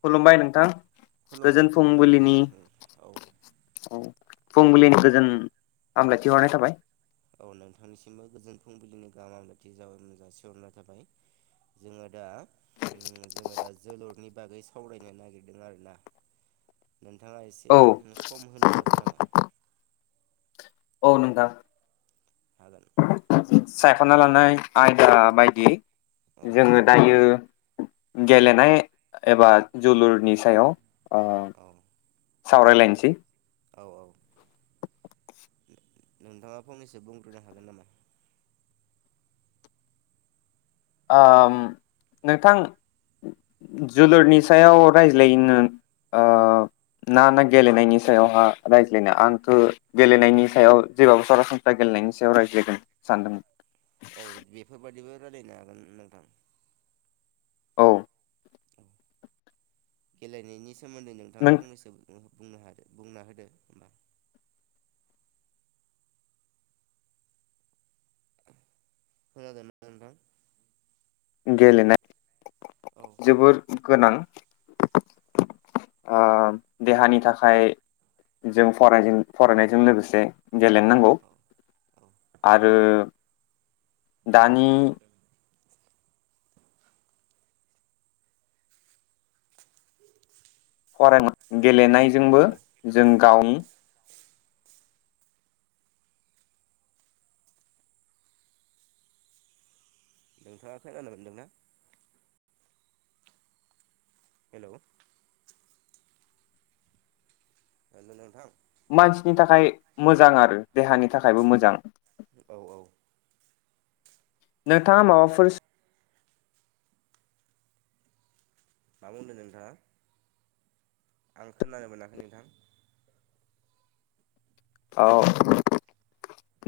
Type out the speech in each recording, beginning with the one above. खुलुमबाय नोंथां गोजोन खुलुमबाय खुलुमबाय नोंथां फुंबिलिनि ओम औ फुंबिलिनि गोजोन हामलायथिहरनाय थाबाय औ नोंथांनिसिमबो गोजोन फुंबिलिनि गाहाम हामलायथि जा जासिहरनाय थाबाय। जोङो दा ओम जोङो दा जोलुरनि बागै सावरायनो नागिरदों आरो ना नोंथाङा एसे औ ओ सम होनो हागोन नामा? औ नोंथां [unintelligible] सायखना लानाय आयदा बायदि औ जोङो दायो गेलेनाय एबा जोलुरनि सायाव ओह औ सावरायलायनोसै औ - औ नोंथाङा फंनैसो बुंग्रोनो हागोन नामा? ओम नोंथां जोलुरनि सायाव रायज्लायनो ओह ना ना गेलेनायनि सायावहा रायज्लायनो आंथ गेलेनायनि सायाव जेबाबो सरासनस्रा गेलेनायनि सायाव रायज्लायगोन सानदोंमोन औ बेफोरबादिबो रायलायनो हागोन नोंथां औ गेलेनायनि सोमोन्दै नोंथाङा नों फंनैसो बुंनो बुंना होदो होमबा खानादोंना नोंथां औ गेलेनाय जोबोर गोनां ओ देहानि थाखाय जों फराय फरायनायजों लोगोसे गेलेनो नांगौ औ औ आरो दानि फरायना औ गेलेनायजोंबो औ जों गावनि नोंथाङा खोनानो मोनदोंना हेलौ हेल' नोंथां मानसिनि थाखाय मोजां आरो देहानि थाखायबो मोजां औ-औ नोंथाङा माबाफोर मा बुंदों नोंथाङा आं खोनानो मोनाखै नोंथां औ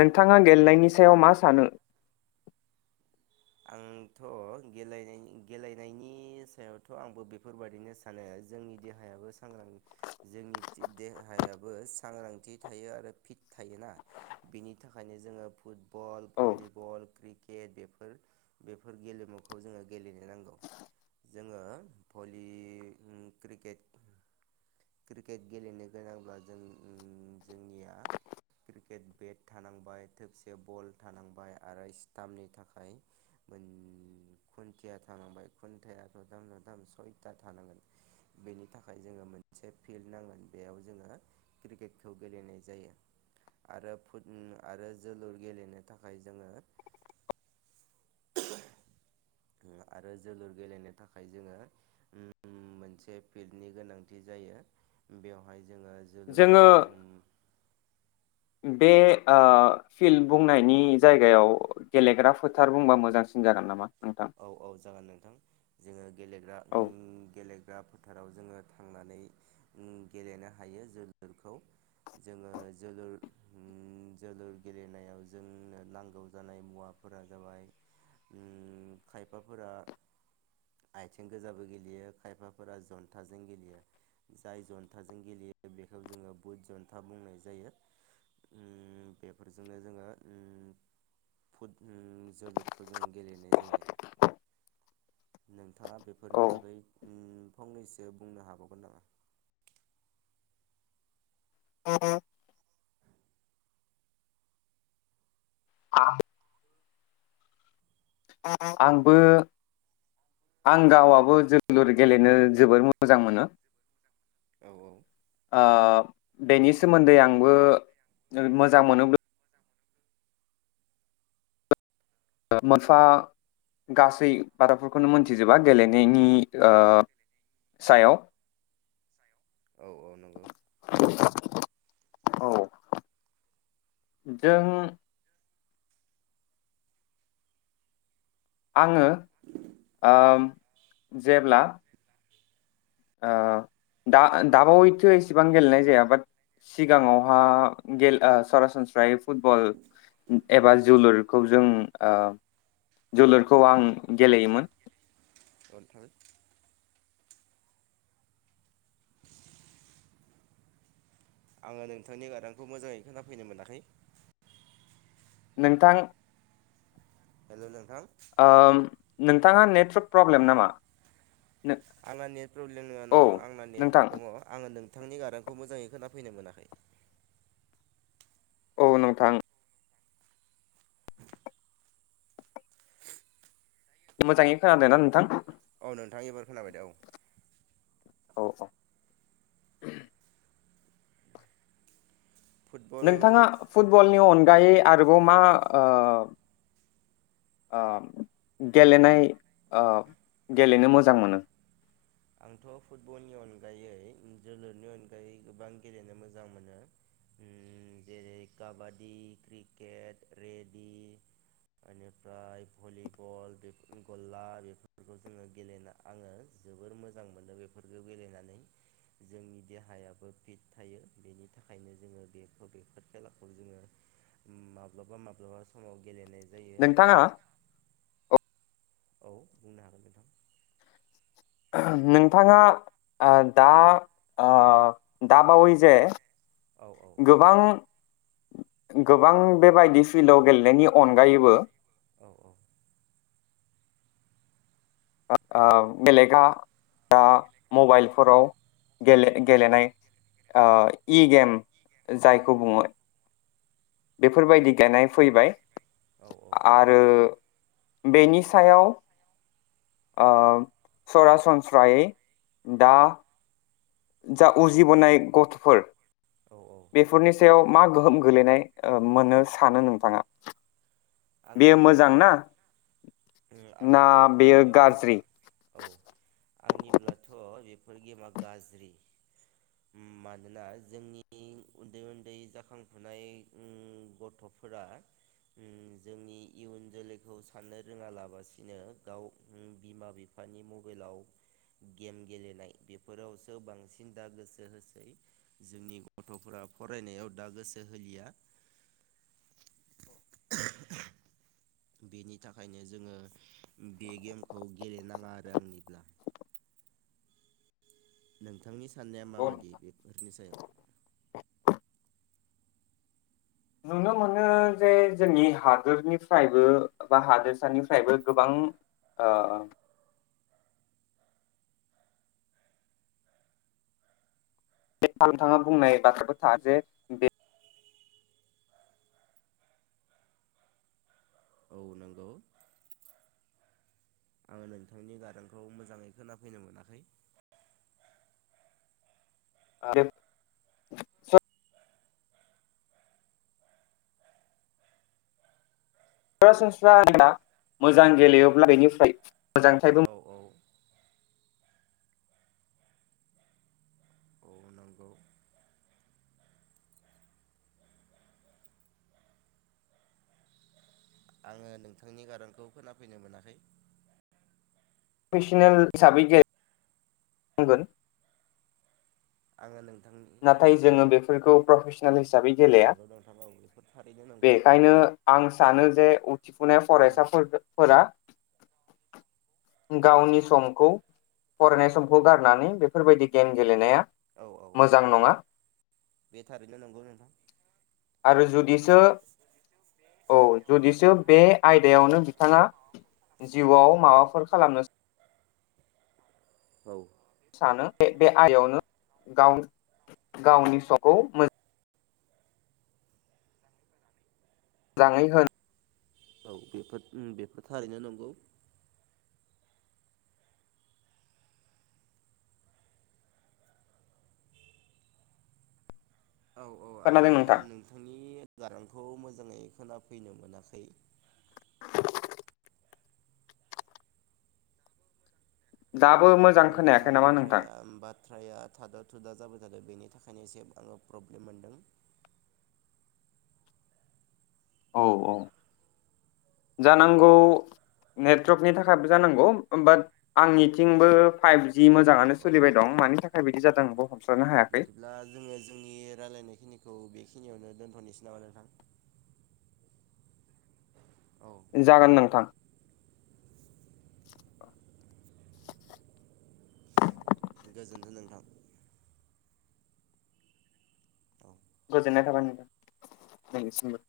नोंथाङा गेलेनायनि सायाव मा सानो आंथ' गेले-गेलेनायनि सायावथ' आंबो बेफोरबायादिनो सानो जोंनि देहायाबो सांग्रां जोंनि देहायाबो सांग्रांथि थायो आरो फिट थायोना बिनि थाखायनो जोङो फुटबल, औ भलिबल, क्रिकेट बेफो र बेफोर गेलेमुखौ जोङो गेलेनो नांगौ। जोङो भलि, क्रिकेट क्रिकेट गेलेनो गोनांब्ला जों जोंनिया क्रिकेट बेट थानांबाय थोबसे बल थानांबाय आरो स्टाम्पनि थाखाय मोन खुन्थिया थानांबाय खुन्थाया खुन्थाया सयथा थानांगोन बेनि थाखाय जोङो मोन से फिल्ड नांगोन बेयाव जोङो क्रिकेटखौ गेलेनाय जायो आरो फुद आरो जोलुर गेलेनो थाखाय जोङो [inaudible] आरो जोलुर गेलेनो थाखाय जोङो मोनसे फिल्डनि गोनांथि जायो बेवहाय जोङो जोङो जोलुरखौ ओम बे ओ फिल्ड बुंनायनि जायगायाव गेलेग्रा फोथार बुंबा मोजांसिन जागोन नामा? नोंथां औ औ जागोन नोंथां जोङो गेलेग्रा औ ओम गेलेग्रा फोथाराव जोङो थांनानै उम गेलेनो हायो जोलुरखौ जोङो जोलुर उम जोलुर गेलेनायाव जोंनो नांगौ जानाय मुवाफोरा जाबाय उम खायफाफोरा आथिं गोजाबो गेलेयो खायफाफोरा जन्थाजों गेलेयो जाय जन्थाजों गेलेयो बेखौ जोङो बुद जन्था बुंनाय जायो। उम बेफोरजोंनो जोङो उम फुद उम जोलुरखौ जोङो गेलेनाय जायो। नोंथाङा बेफोरनि औ बागै फंनैसो बुंनो हाबावगोन नामा? अ [unintelligible] [unintelligible] आं आंबो आं गावाबो जोलुर गेलेनो जोबोर मोजां मोनो। औ औ ओ बेनि सोमोन्दै आंबो मोजां मोनोब्ला मोनफा गासै बाथ्राफोरखौनो मोनथिजोबा गेलेनायनि ओ सायाव औ औ नंगौ औ जों आङो ओम जेब्ला ओ दा-दाबावैथो एसेबां गेलेनाय जाया बाट सिगाङावहा गेल ओ सरासनस्रायै फुटबल एबा जोलुरखौ जों ओ जोलुरखौ आं गेलेयोमोन। [inaudible] आङो नोंथांनि गारांखौ मोजाङै खोनाफैनो मोनाखै नोंथां हेलौ नोंथां ओ नोंथाङा नेटवर्क प्रब्लेम नामा? नो आंना नेट प्रब्लेम नङ औ नोंथां आंना नेट नोंथां दङ आङो नोंथांनि गारांखौ मोजाङै खोना फैनो मोनाखै औ नोंथां मोजाङै खोनादोंना नोंथां? औ नोंथां एबार खोनाबाय दे औ औ औ फुटबल नोंथाङा फुटबलनि अन गायै आरोबाव मा ओ ओ गेलेनाय ओ गेलेनो मोजां मोनो? आंथ फुटबलनि अनगायै जोलुरनि अनगायै गोबां गेलेनो मोजां मोनो उम जेरै काबादि, क्रिकेट, रेडि, एनिफ्राय भलिबल बेफोरनो गल्ला बेफोरखौ जोङो गेलेना आङो जोबोर मो जां मोनो बेफोरखौ गेलेनानै। जोंनि देहायाबो फिट थायो बेनि थाखायनो जोङो बेखौ बेफोर खेलाखौ जोङो माब्लाबा माब्लाबा समाव गेलेनाय जायो नोंथाङा औ बुंनो हागोन नोंथां नोंथाङा ओ दा ओ दाबावै जे औ औ गोबां गोबां बेबायदि फिल्डआव गेलेनायनि अनगायैबो औ ओ बेलेगा दा मबाइलफोराव गेले-गेलेनाय ओ इ गेम जायखौ बुङो बेफोरबायदि गेलेनाय फैबाय औ आरो बेनि सायाव ओ सरासनस्रायै दा जा उजिबोनाय गथफोर औ औ बेफोरनि सायाव मा गोहोम गोलैनाय ओ मोनो सानो नोंथाङा बेयो आंनिब्लाथ मोजां ना उम ना आंनिब्लाथ बेयो बेफोर गाज्रि औ आंनिब्लाथ बेफोर गेमा गाज्रि उम मानोना जोंनि उनदै उनदै जाखांफुनाय उम गथफोरा उम जोंनि इयुन जोलैखौ साननो रोङालाबसिनो गाव बिमा बिफानि मबाइलाव गेम गेलेनाय बेफोरावसो बांसिन दा गोसो होसै जोंनि गथफोरा फरायनायाव दा गोसो होलिया [inaudible] [inaudible] बेनि थाखायनो जोङो बे गेमखौ गेलेनाङा आरो आंनिब्ला नोंथांनि साननाया माबादि बेफोरनि सायाव नुनो मोनो जे जोंनि हादोरनिफ्रायबो बा हादोरसानिफ्रायबो गोबां ओ बे [unintelligible] नोंथाङा बुंनाय [unintelligible] जे बे औ नंगौ आङो नोंथांनि गारांखौ मोजाङै खोनाफैनो मोनाखै [unintelligible] सरासनस्रा [unintelligible] मोजां औ गेलेयोब्ला बेनिफ्राय [unintelligible] औ औ नंगौ आङो नोंथांनि गारांखौ खोनाफैनो मोनाखै प्रफेसनेल हिसाबै गे बुंगोन आङो नों प्रफे सन हिसाबै औ गेलेया नंगौ नोंथां औ बेफोर थारैनो नंगौ बेखायनो आं सानो जे उथिफुनाय औ फरायसाफोरखौ फोरा गावनि समखौ फरायनाय समखौ गारनानै बेफोरबायदि गेम गेलेनाया औ औ मोजां नङा बे थारैनो नंगौ नोंथां आरो जुदिसो औ जुदिसो बे आयदायावनो बिथाङा जिउवाव माबाफोर खालामनो औ सानो बे बे आइयावनो गाव गावनि फिसाखौ मो जाङै हो औ बेफोर उम बेफोर थारैनो नंगौ औ औ आङो खोनादों नोंथां नोंथांनि गारांखौ खौ मोजाङै खोनाफैनो मोनाखै। दाबो मोजां हो नोंथां खोनायाखै नामा बाथ्राया नोंथां बाथ्राया थाद थुदा जाबाय थादों बेनि थाखायनो एसे आङो प्रब्लेम मोनदों। औ औ जानांगौ नेटवर्कनि थाखायबो जानांगौ ओमबा आंनिथिंबो फाइभजि औ मोजाङानो औ सोलिबाय दं मानि थाखाय बिदि औ जादों आंबो हमस्रानो हायाखै बिदिब्ला जोङो जोंनि रायलायनाय खिनि खौ बेखिनियावनो दोनथनोसै नामा नोंथां औ जागोन नोंथां गोजोनथों नोंथां औ। गोजोननाय थाबाय नोंथांनिसिमबो।